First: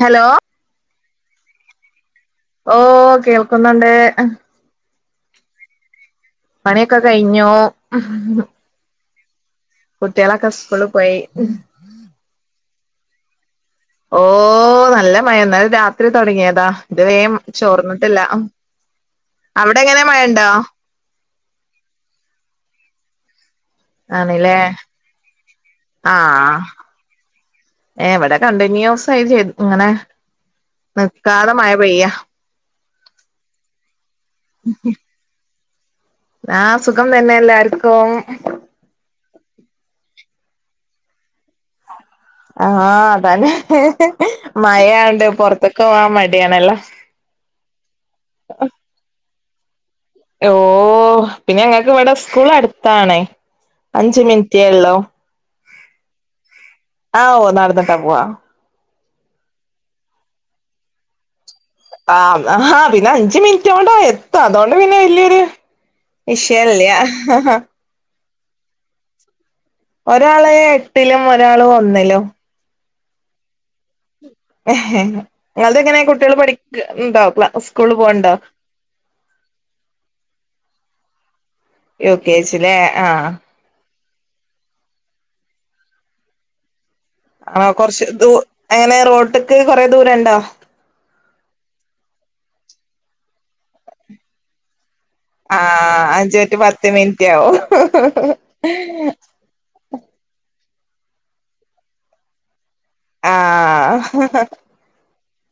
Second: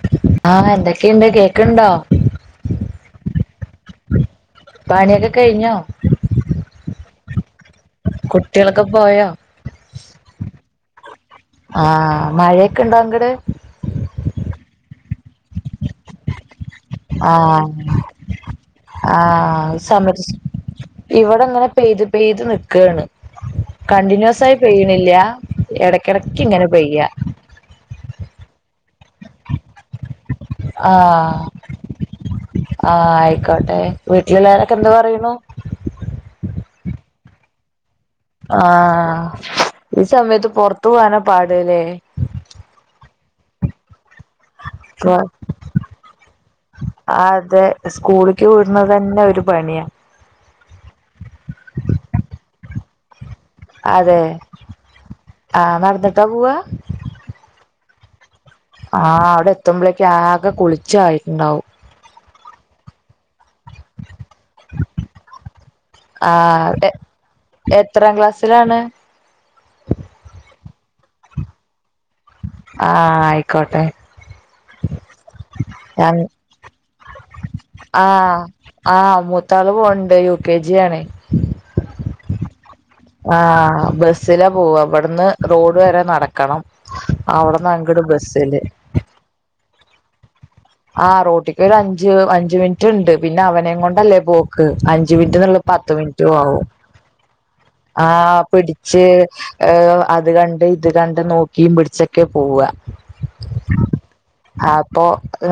Hello ആ എന്തക്കെ- ണ്ട് കേൾക്കുന്നുണ്ടോ ഓ കേൾക്കുന്നുണ്ട് പണിയൊക്കെ കഴിഞ്ഞോ? പണിയൊക്കെ കഴിഞ്ഞു കുട്ടികളൊക്കെ പോയോ കുട്ടികളൊക്കെ സ്കൂളി പോയ്‌ ഒക്കെ ഉണ്ടോ അങ്ങ്ട് ഓ നല്ല മഴ ഇന്നലെ രാത്രി തുടങ്ങിയതാ ആ ഇതുവരേം ചോർന്നിട്ടില്ല ആ അവിടെ എങ്ങനെയാ മഴ ഉണ്ടോ അങ്ങനെ പെയ്ത് പെയ്ത് നിക്കാണ് കണ്ടിന്യുസായി ആണല്ലേ പെയ്യണില്ല ഇടയ്ക്ക് ഇടയ്ക്ക് ഇങ്ങനെ പെയ്യാ ഏ ഇവിടെ കണ്ടിന്യുസ് ആയി ഇങ്ങനെ ആ നിർത്താതെ മഴ പെയ്യാ ആയിക്കോട്ടെ വീട്ടിലുള്ളോരൊക്കെ എന്ത് പറയണു ആഹ് സുഖം തന്നെ എല്ലാർ ആഹ് ഈ സമയത്ത് പുറത്ത് പോകാനാ പാട് ഇല്ലേ ആഹ് അതന്നെ മഴ ആയകൊണ്ട് പുറത്തൊക്കെ പോകാൻ മടിയാണല്ലോ അതെ സ്കൂളിലേക്ക് വിടുന്നത് തന്നെ ഒരു പണിയാ ഇ ഓ പിന്നെ ഞങ്ങൾക്ക് ഇവിടെ സ്കൂള് അടുത്താണേ അഞ്ച് മിനിറ്റേ ഉള്ളൂ ആഹ് നടന്നിട്ടാ പോവ്വാ ആവോ നടന്നിട്ടാ പോവാ ആ അവിടെത്തുമ്പോഴേക്ക് ആകെ കുളിച്ച് ആയിട്ടുണ്ടാവും ആ ആഹ് അഞ്ച് മിനി മിനിറ്റ് കൊണ്ടാ എത്തുക അതുകൊണ്ട് വല്യൊരു വിഷയം ഇല്ല്യ സ്സിലാണ് ഒരാള് എട്ടിലും ഒരാള് ഒ ന്നിലും ആഹ് ആയിക്കോട്ടെ നിങ്ങൾടെ എങ്ങനെയാ കുട്ടികൾ പഠിക്ക ഉണ്ടോ ആ ആ മൂത്താള് പോകുന്നുണ്ട് യൂ കെ ജി ആണേ യു കെ ജി ലെ ആഹ് ബസ് സ്സില പോവുക ഇവിടുന്ന് റോഡ് വരെ നടക്കണം ആണോ അവിടന്ന് അങ്ങട് കുറച്ചു ബസ്സില് എങ്ങനെ റോഡിക്ക് കുറെ ദൂരം ഉണ്ടോ ആ റോഡിക്ക് ഒരു അഞ്ച് അഞ്ച് മിനിറ്റുണ്ട് പിന്നെ അവനെയും കൊണ്ടല്ലേ പോക്ക് അഞ്ച് ആ മിനിറ്റെന്നുള്ളത് പത്ത് മിനിറ്റും അഞ്ച് ടു ആവും പത്ത് മിനിറ്റ് ആവും ആ പിടിച്ച് അത് കണ്ട് ഇത് കണ്ടും നോക്കീം പിടിച്ചുമൊക്കെയാ പോവുക ആ അപ്പൊ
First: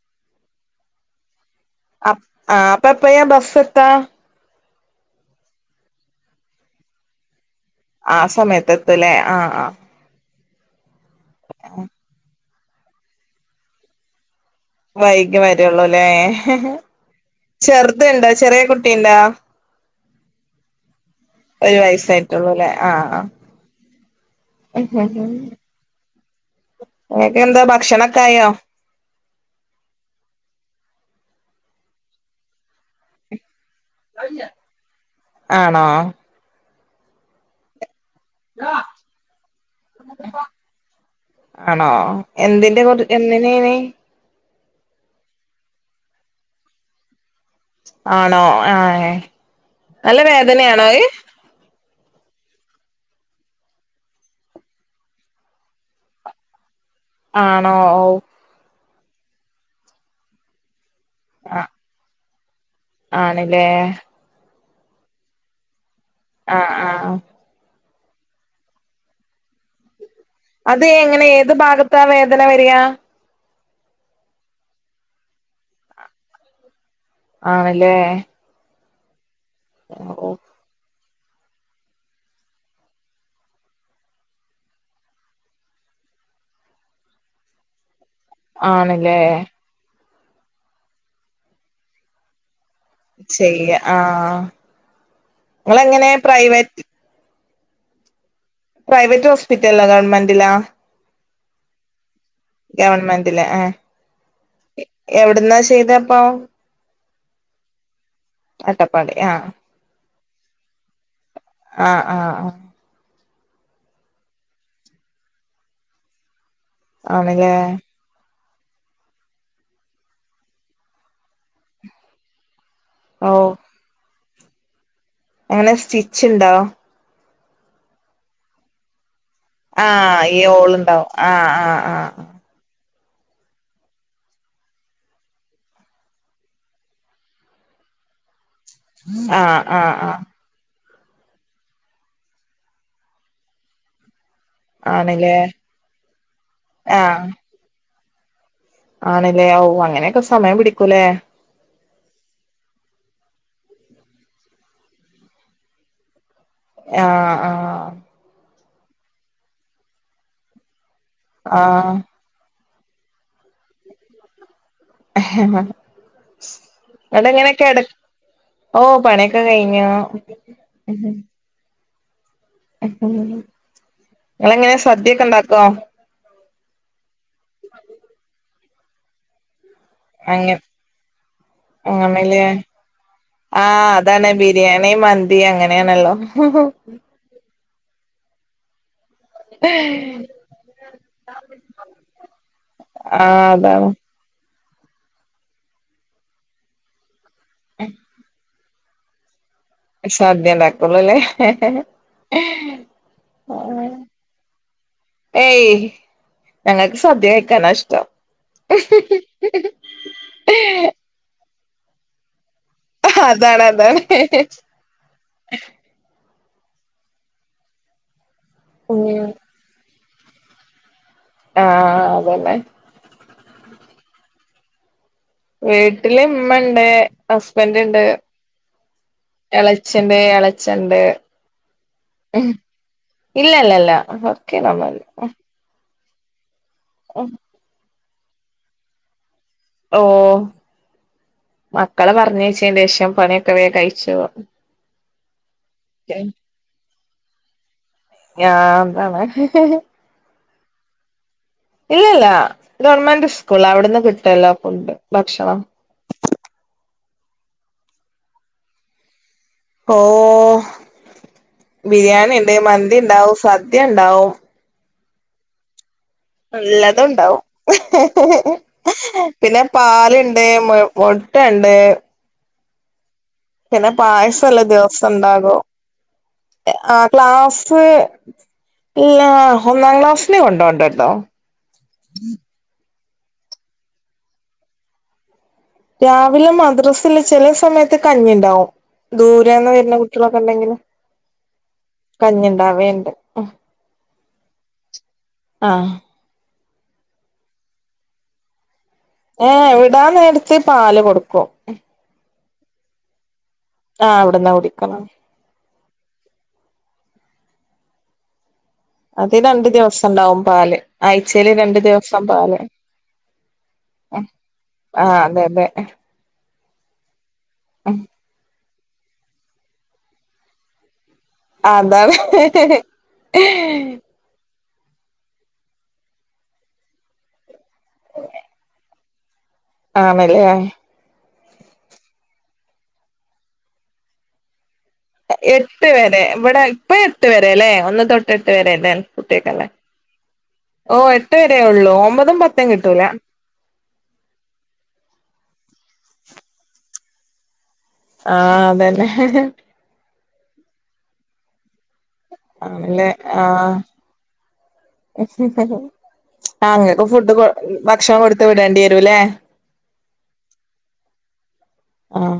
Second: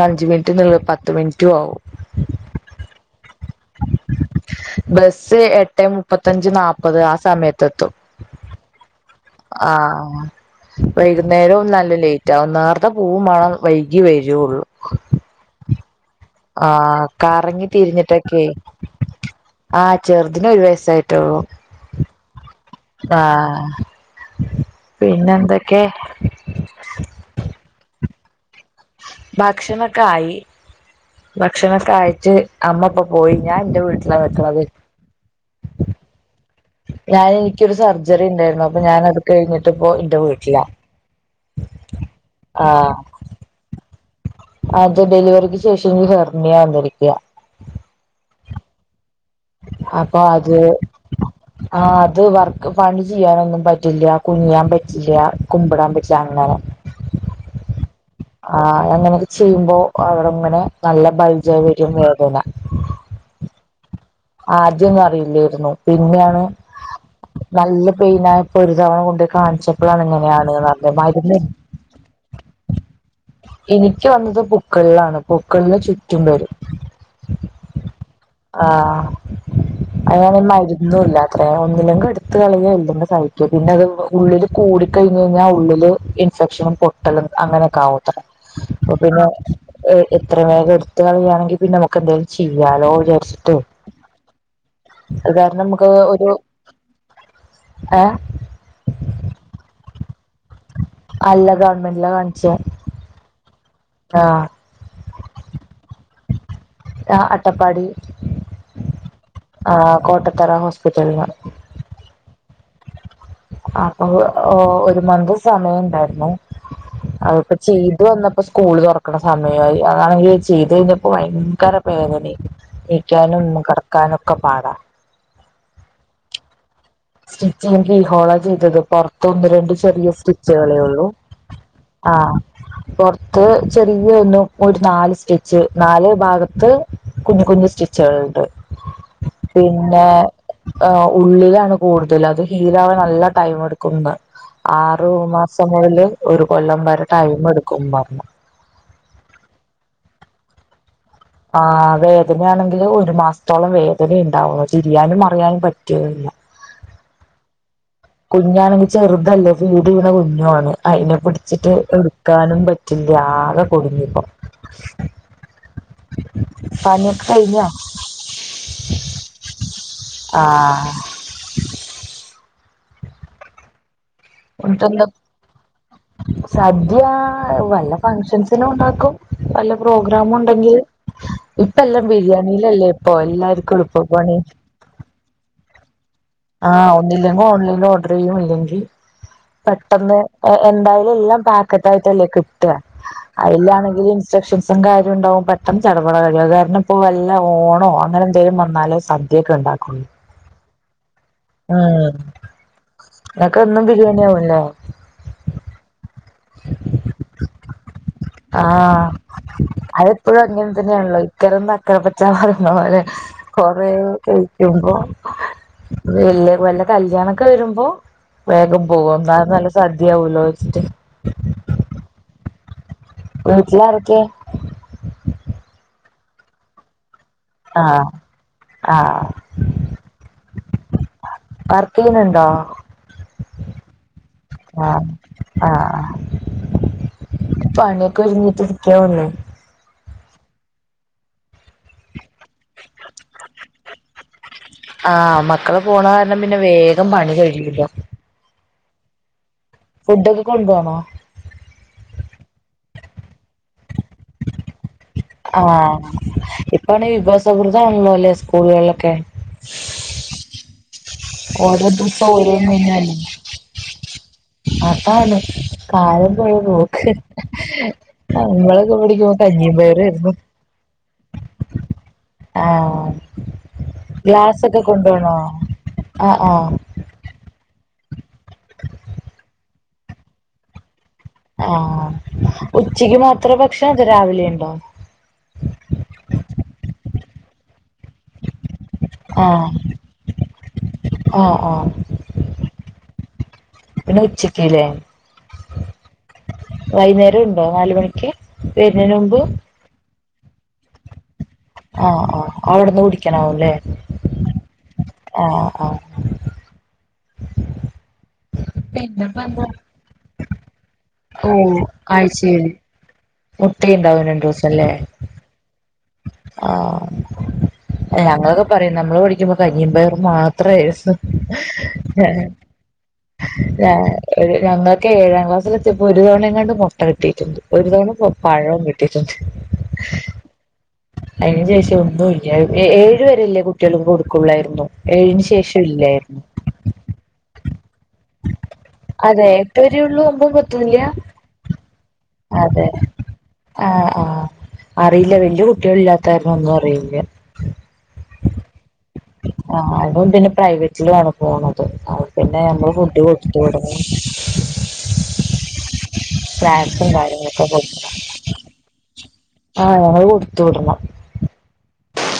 അഞ്ച് മിനിറ്റെന്ന് ഉള്ളത് പത്തു മിനിറ്റും ആവും ആ അപ്പൊ എപ്പയാ ബസ്സ് എത്തുക ബസ്സ് ഏട്ടേ മുപ്പത്തഞ്ച് നാല്പത് ആ സമയ ആ സമയത്ത് എത്തും ല്ലേ ആ ആ വൈകുന്നേരം നല്ല ലേറ്റാവും നാ നേരത്തെ പോകുവേം വേണം വൈകിയേ വരുള്ളൂ വൈകി വരൂള്ളൂ അ ല്ലേ ആഹ് കറങ്ങി ചെറുത്‌ ഉണ്ടോ തിരിഞ്ഞിട്ടൊക്കെ ചെറിയ കുട്ടി ഉണ്ടോ ആഹ് ചെറുതിന് ഒരു വയസായി ട്ടേയുള്ളു വയസായിട്ടുള്ളൂല്ലേ ആ ആഹ് പിന്നെ എന്തൊക്കെ ഒക്കായോ ഭക്ഷണം ഒക്കെ ആയി ഇന്റെ വീട്ടിലാ നിക്കണത് ആണോ രാവിലെനിക്കൊരു സർ സർജറിണ്ടായിരുന്നു അപ്പൊ ഞാനത് കയ്ഞ്ഞിട്ടിപ്പോ ഇന്റെ വീട്ടിലാ ആണോ ആ എന്തിന്റെ കുറി എന്തിനേനി അത്‌ ഡെലിവറിക്ക്‌ ശേഷം എനിക്ക് ഹെർമിയ വന്നിരിക്കാ ആണോ ആ ഏ നല്ല വേദനയാണോ അത് ആ അത് വർക്ക്‌ പണി ചെയ്യാനൊന്നും പറ്റില്ല കുനിയാൻ പറ്റില്ല കുമ്പിടാനും പറ്റില്ല അങ്ങനെ ആണോ ഔ ആ അങ്ങനെക്കെ ചെയ്യുമ്പോ അവ്ടെങ്ങനെ നല്ല ബൽജിആയി വരും വേദന ആണ് ലേ ആദ്യൊന്നും അറിയില്ലേര്ന്നു പിന്നെയാണ് ആഹ് ആഹ് നല്ല പൈൻ ആയപ്പോ ഒരു തവണ കൊണ്ടോയി കാണിച്ചപ്പോളാണ് ഇങ്ങനെ അത് എങ്ങനെ ഏത് ഭാഗത്താ വേദന വരാ ഇനിക്ക് വന്നത് പുക്ക്ള്ളാണ് പുക്ക്ൾന് ചുറ്റും വരും ആണ് ല്ലേ [unintelligible] മരുന്നുവില്ല വേണമെങ്കി ഒന്നെങ്കി ട്ത്ത് കളയാ ഇല്ലങ്കി സഹിക്ക്യാ പിന്നത് ഉള്ളില് കൂടി കഴ്ഞ്ഞ ഴ് ഞ്ഞാ ഉള്ളില് ഇൻഫൺ ഷൻ പൊട്ടലും അങ്ങനെക്കാവും [unintelligible] അപ്പൊ ആണല്ലേ പിന്നെ അ് എത്രവേഗം ട്ത്ത് കളയാണങ്കി പിന്നെനമുക്ക് എന്തെങ്കിലും ചെ ചെയ്യാം ആ അത് നിങ്ങളെങ്ങനെ പ്രൈവറ്റ് ആ പ്രൈവറ്റ് ഹോസ്പിറ്റലിലാ ഗവൺമെന്റിലാ അല്ല ഗവൺമെന്റിലാ കാണി ഗവൺമെന്റിലാ ആ എവ്ട്ന്നാ ചെയ്തപ്പോ ആ അട്ടപ്പാടി അട്ടപ്പാടി ആ തറ ഹോസ്പിറ്റല് ന്ന് ആ ആ ആ അപ്പോ ഒ ഒരു മൻത്ത് സമയണ്ടായിരുന്നു അഅ്പ്പോ ആണല്ലേ ചെയ്ത് വന്നപ്പോ സ്കൂൾ തൊറക്ക്ണ സമയ യായി അതാണെങ്കി ചെയ്തഴ്ഞ്ഞപ്പോ ഭയങ്കര പേദനിം ഇക്ക്യാനും കെടക്കാനും ക്ക പാടാ എങ്ങനെ സ്റ്റിച്ച് ണ്ടോ സ്റ്റിച്ച് എനിക്ക് ഹോളോ ചെയ്തത് പൊർ ആ ഈ ഹോള്ണ്ടാവും ആ ആ ആ പൊർത്ത് ചെറിയ ഒന്ന് ഒരു നാല് സ്റ്റിച്ച് നാല് ഭാഗത്ത് കുഞ്ഞുകുഞ്ഞ് സ്റ്റിച്ചുകള്ണ്ട് ആ ആ ആ അ് ഉള്ളിലാണ് കൂടുതല് അത് ഹീലാവാൻ നല്ല ടൈം മെടുക്കുന്ന് ആണല്ലേ ആറുമാസം മുതൽ ഒരു കൊല്ലം വരെ ടൈം മെടുക്കുന്ന പറ ആണ്ല്ലേ ഓ അങ്ങനെക്കെ സമയം പിടിക്കുല്ലേ ആ വേദനയാണെങ്കിലു ഒരു മാസത്തോളം വേദനയ്ണ്ടാവും തിരിയാനും മറിയാനും പറ്റൂല്ല ആ ആ കുഞ്ഞാണെങ്കില് ചെറ്തല്ലേ ഫീഡെയ്യ്ണ കുഞ്ഞാണ് അയ്നെ പിടിച്ചിട്ട് ആഹ് എടുക്കാനും പ റ്റില്ല ആകെ കുടുങ്ങി പോ പണിയൊക്കെ ഇങ്ങട്ടെങ്ങനെ കഴിഞ്ഞോ കെട ഓ പണ്യൊക്കെ കഴിഞ്ഞു ആ ഇങ്ങളെങ്ങനെ സദ്യൊക്കെ ണ്ടാ ക്വോ സാദ്യ [unintelligible] വല്ല ഫങ്ക്ഷൻസു നും ഒണ്ടാക്കും വല്ല പ്രോഗ്രാമും അങ്ങ ഒണ്ടങ്കിൽ ഇപ്പം എല്ലാം ആണല്ലേ ബിരിയാണിയിലല്ലേ ഇപ്പൊ എല്ലാർക്കും എളുപ്പ പണി വേണോല്ലോ ആഹ് ഒന്നിലും കോളി ഓഡറ് ചെയ്യും ഇല്ലെങ്കി പെട്ടന്ന് എന്തായാലും എല്ലാം പാക്കറ്റ് ആയിട്ടല്ലേ കിട്ട്കാ ആഹ് അതാണ് അയിലാണെങ്കി ഇൻസ്‌ട്രേക്ഷൻ സ് കാര്യോം ഒണ്ടാകും പെട്ടന്ന് ചടപട കഴിയും അത് കാരണം ഇപ്പോ വ ല്ല ഓണാവോ അങ്ങനെന്തേലും വന്ന ന്നാലും സദ്യ സദ്യ ഒണ്ടാ കൊള്ളുല്ലേ ഉം നിനക്ക് എന്നും ബിരിയാണി ആവുംല്ലേ ഏയ് ഞങ്ങക്ക് സദ്യ കഴിക്കാനാ ഇഷ്ട്ടം ആഹ് അത് എപ്പഴും അങ്ങനെ തന്നെയാണല്ലോ നക്കരം നക്കാ പച്ച അതാണ് കുറെ അതാണ് കഴിക്കുമ്പോൾ വലിയ വല്ല കല്യാണം ഒക്കെ വരുമ്പോ വേഗം പോകും ഉം കാരണം നല്ല സദ് ദ്യ ആവുല്ലോ വെച്ചിട്ട് ആഹ് അതന്നെ വീട്ടിൽ ആരൊക്കെ? ട്ടില് ഉമ്മണ്ട് ഹസ്ബൻഡ് ഉണ്ട് ആഹ് ആഹ് ഇളച്ചന്റെ ഇളച്ചണ്ട് വർക്ക് ചെയ്യുന്നുണ്ടോ മ് ഇല്ല ഇല്ല ഇല്ല വർക്ക്‌ ചെയ്യുന്നെന്നുല്ല. ആഹ് ഏഹ്? പണിക്കൊഴിഞ്ഞിട്ടേ ഇരിക്കെ ഉള്ളു. ഓഹ് മക്കളെ മ എണീച്ചെയ്ന്റെഷം പണിയൊക്കെ വേം കയിച്ചു ആഹ് മക്കള് പോണ കാരണം പിന്നെ വേഗം പണി ഞാൻ ആണ്. ഫുടൊ കൊണ്ട് പോണോ? ഇല്ലല്ല ഗവണ്മെന്റ് സ്കൂളിലാ അവിടുന്ന് കിട്ടുമല്ലോ ഫുഡ്‌ ആഹ് ഇ ഇപ്പാണേ വിഭവ സമൃദ്ധാണല്ലോ ല്ലെ സ്കൂളുകളിലൊക്കെ. കോഹ് ഓരോ ദിവസം ബിരിയാണി ഓരോ ണ്ട് മന്തി മെനുവല്ലേ ണ്ടാവു സദ്യ ണ്ടാവും. അതാണ് കാലം പോയ എല്ലതും പോക്ക് ണ്ടാവും നമ്മളൊക്കെ പഠിക്കുമ്പോ പിന്നെ കഞ്ഞിയും പാല് പയറുവായിരുന്നു ണ്ട് മു മുട്ട ണ്ട് ആഹ് പിന്ന പായസ ള്ള ഗ്ലാസൊക്കെ ദെവ്സ കൊണ്ടുപോണോ ണ്ടാകു ആഹ് ആഹ് ആ ക്ലാസ്സ് സ്സ് ല്ലാ ആ ഒന്നാക്ലാസ്സിന് കൊണ്ടോണ്ടെ ണ്ടൊ ആഹ് ഉ ച്ചക്ക് മാത്ര ഭക്ഷണം അതോ രാവിലെയ് ണ്ടൊ രാവിലെ മദ്രസില് ചെല സമയത് ത്ത് കഞ്ഞി ണ്ടാവും ആഹ് ദൂരേന്ന് വെര്ണ കുട്ട്യളൊക്ക ണ്ടെങ്കിൽ ആഹ് കഞ്ഞി ണ്ടാവേണ്ട് മ് പിന്ന ഉച്ചക്ക് ലേ ആഹ് വൈയ്ന്നേരം ഉണ്ടോ നാല് മണിക്ക് വരുന്നതിന് മുമ്പ് ഏഹ് വ്ടാന്നെര് ത്ത് പാല് കൊട്ക്കു ആ ആഹ് അവ്ട്ന്ന് കുടിക്ക്‌ ആഹ് അവ്ട്ന്നാ കുടിക്കാ ആ ആഹ് അതി പിന്നെപ്പ എന്താ രണ്ട് ദിവ്സണ്ടാവും പാല് ആയ്ചേല് രണ്ട് ദിവ്സം പാല് മുട്ടെയ് ണ്ടാവു രണ്ടോസം ല്ലേ ആഹ് അതെ അതെ ആഹ് എ ഞങ്ങോക്ക്‌ പ്പറ്യും നമ്മള് പഠിക്കുമ്പോ കഞ്ഞിം പയറും മാത്രയ്‌ന്ന് അതാണ് ഞങ്ങക്കേ ഏഴാം ക്ലാസ്സിലെത്ത്യെപ്പോ ഒരു തവണെങ്ങാണ്ട് മുട്ട കിട്ടീട്ട്ണ്ട് ഒരുതവണ പ പഴോ കിട്ടീട്ട്ണ്ട് ആണ്ല്ലേ അയ്ൻ ശേഷം ഒന്നുല്ല ഏഴ് വെരെല്ലേ കുട്ട്യൾക്ക് കൊട്ക്കുള്ളായ്ര്ന്നു എട്ട് വരെ വ്ട പ്പ എട്ട് വരെ ല്ലേ ഒന്ന് തൊട്ട് എട്ട് വരെ ല്ലേ അതെ കുട്ട്യക്കല്ലേ എട്ട് വരെയുള്ളൂ ഒമ്പതും പത്തുമില്ല അതെ ആഹ് ആഹ് അറീല്ല. വല്യ കുട്ട്യേള് ഇല്ലാത്ത കാരണം ഒന്നു അറിയൂ ല ആഹ് അതന്നെ ആ അതും പിന്നെ പ്രൈവറ്റിൽ ആണു പോണം ആണല്ലേ ആഹ് വിടണം ആഹ് ഇങ്ങക്ക് സ്നാക്സും ഫുഡ് കൊ കാര്യങ്ങളൊക്കെ കൊടുക്കണം ഭക്ഷണം കൊടുത്ത് വിടേണ്ടി വരൂല്ലേ? അത് കൊടുത്ത് വിടണം ആഹ്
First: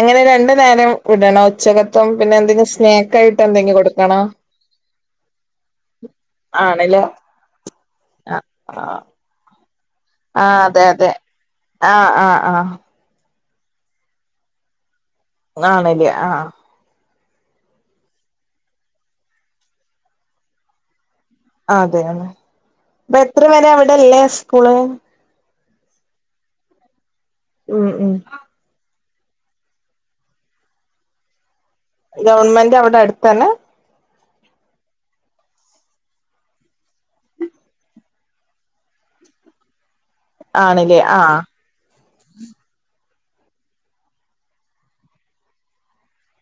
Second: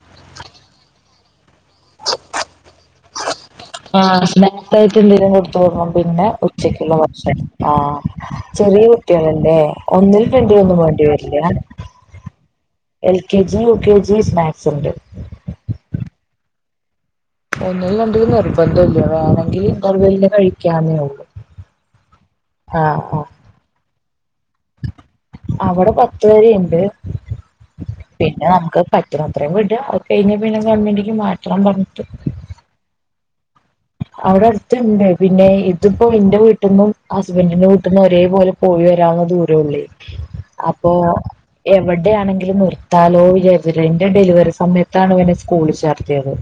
എങ്ങനെ രണ്ടു നേരം വിടണോ? ഉച്ചകത്തും പിന്നെ എന്തെങ്കിലും സ്നാക്ക് ആയിട്ട് എന്തെങ്കിലും ആ കൊടുക്കണോ സ്നേക് ആയിട്ട് എന്തെങ്കിലും കൊടുത്ത് വിടണം പിന്നെ ഉച്ചക്കുള്ള ആണല്ലേ ഭക്ഷണം. ആഹ് ആഹ് ചെറിയ ആഹ് കുട്ടിയേളല്ലേ ഒന്നിനും ആഹ് രണ്ടിനും ഒന്നും അതെ വേണ്ടി അതെ വരില്ല. ആഹ് ആഹ് ആഹ് L K G U K G snacks ണ്ട്. ആണ് ലേ ആഹ് ഒന്നിലും രണ്ടിലും നിർബന്ധംല്ല വേണെങ്കില് ഇൻ്റർവെൽന് കഴിക്കാന്നേ ഒള്ളു. അതെ ലേ ഇപ്പ എത്ര വരെ അവിടെല്ലത്? സ്കൂള് അവിടെ പത്ത് വരി ഇണ്ട്. ഉം ഉം പറ്റണം അത്രയും വിടുക അത് കഴിഞ്ഞാ പിന്നെ ഗവൺമെന്റിക്ക് മാറ്റ ഗവണ്മെന്റ് അവിടെ അടുത്തന്നെ അവിടെ അടുത്തുണ്ട് പിന്നെ ഇതിപ്പോ എന്റെ വീട്ടിന്നും ഹസ്ബൻഡിന്റെ വീട്ടിന്നും ഒരേ പോലെ പോയി വരാവുന്ന ദൂരള്ളു അപ്പൊ ആണില്ലേ ആഹ് എവിടെയാണെങ്കിലും നിർത്താൻ ഓം വിചാരിച്ച് എന്റെ ഡെലിവറി സമയത്താണ് ഇവനെ സ്കൂളി ചേർത്തിയത്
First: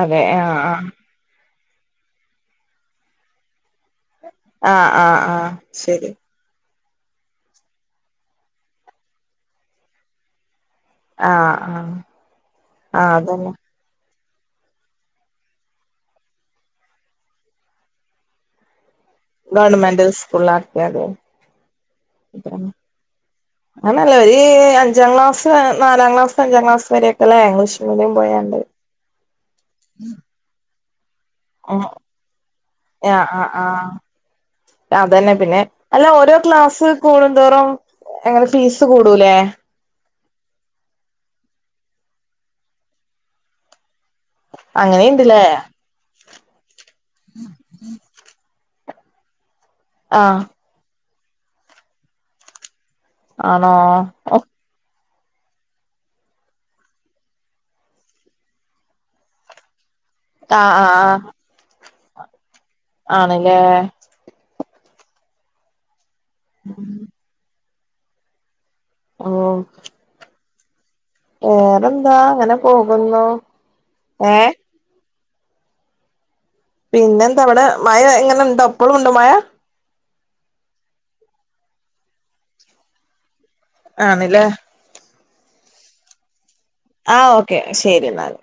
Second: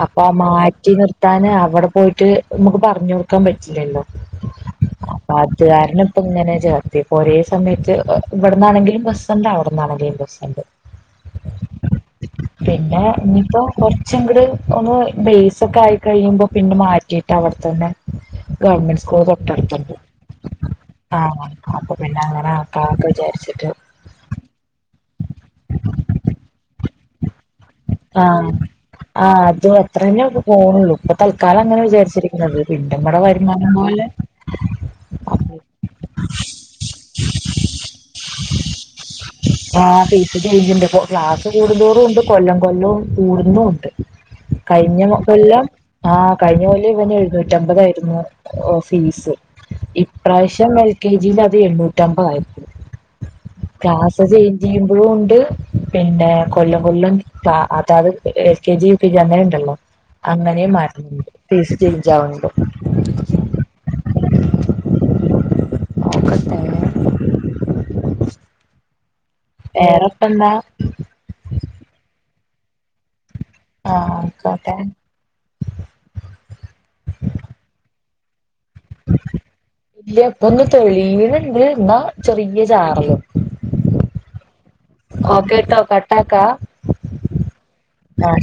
അതെ അപ്പൊ ആഹ് ആഹ് മാറ്റി നിർ ഞാൻ അവിടെ പോയിട്ട് നമുക്ക് പറഞ്ഞു കൊടുക്കാൻ പറ്റില്ലല്ലോ ആഹ് ആഹ് അപ്പൊ ആഹ് അത്കാരണം ശരി ഇപ്പ ഇങ്ങനെ ചേ ഇപ്പോ ഒരേ സമയത്ത് ഇവിടന്നാണെങ്കിലും ബസ്ണ്ട് അവിടന്നാണെങ്കിലും ബസ്ണ്ട് ആഹ് ആഹ് ആഹ് അതന്നെ ടെ ഒന്ന് ബേസൊക്കെ ആയി കഴിയുമ്പോ പിന്നെ മാറ്റിയിട്ട് അവിടെത്തന്നെ ഗവൺമെന്റ് സ് ഗവൺമെന്റ് സ്കൂളാക്കിയാല് ആഹ് അപ്പൊ പിന്നെ അങ്ങനെ ആക്കാന്നൊക്കെ വിചാരിച്ചിട്ട് അങ്ങനല്ല ഈ അഞ്ചാം ക്ലാസ് നാലാം ക്ലാസ് അഞ്ചാം ക്ലാസ് വരെക്കെല്ലേ ഇംഗ്ലീഷ് മീഡിയം ആഹ് പോയാണ്ട് ആഹ് അത് അത്ര തന്നെ പോണുള്ളൂ ഇപ്പൊ തൽക്കാലം അങ്ങനെ വിചാരിച്ചിരിക്കുന്നത് പിന്നെ ആഹ് നമ്മടെ ആഹ് വരുമാനം ആഹ് പോലെ അതന്നെ പിന്നെ അല്ല ഓരോ ക്ലാസ്സ് കൂടുന്തോറും എങ്ങനെ ഫീസ് കൂടൂലേ ഇണ്ട് ക്ലാസ് കൂടുന്തോറും ഉണ്ട് കൊല്ലം കൊല്ലവും കൂടുന്നുണ്ട് കഴിഞ്ഞ അങ്ങനെയുണ്ടല്ലേ മുമ്പെല്ലാം ആഹ് കഴിഞ്ഞ പോലെ ഇവന് എഴുന്നൂറ്റ അമ്പതായിയിരുന്നു ഓഫീസ് ആഹ് ഇപ്രാവശ്യം വെ [unintelligible] എന്നുട്ടമ്മത് ആയപ്പോഴ് ആണോ കാഷ [unintelligible] ആഹ് ഇത് പിന്നെ കൊല്ലം കൊല്ലം ക്ലാ അചാ [unintelligible] എൽക്കെ ജി യു ക്കെ ജി അങ്ങനെ ഇണ്ടല്ലൊ അങ്ങെനേയു ആഹ് മാറ്റ് [inaudible] ഇഞ്ചാവ്ണ്ട് ആണ് ലേ നോക്കട്ടെ [inaudible] ഓ വേറെപ്പെന്താ വേറെന്താ അങ്ങനെ പോകുന്നു ആഹ് ഏഹ് ആയ്ക്കോട്ടെ പിന്നെന്താ ഇവടെ മഴ ഇങ്ങന ഇണ്ടൊ ഇപ്പൊളൂണ്ടൊ മഴ ഇല്ല ഇപൊന്ന് തെളീയിണ് ഇണ്ട് ഇന്നാ ചെറീയ ചാറലും ആണില്ലേ ഓക്കേട്ടോ കാട്ടാക്ക ആ ഓക്കേ ശെരിന്നാൽ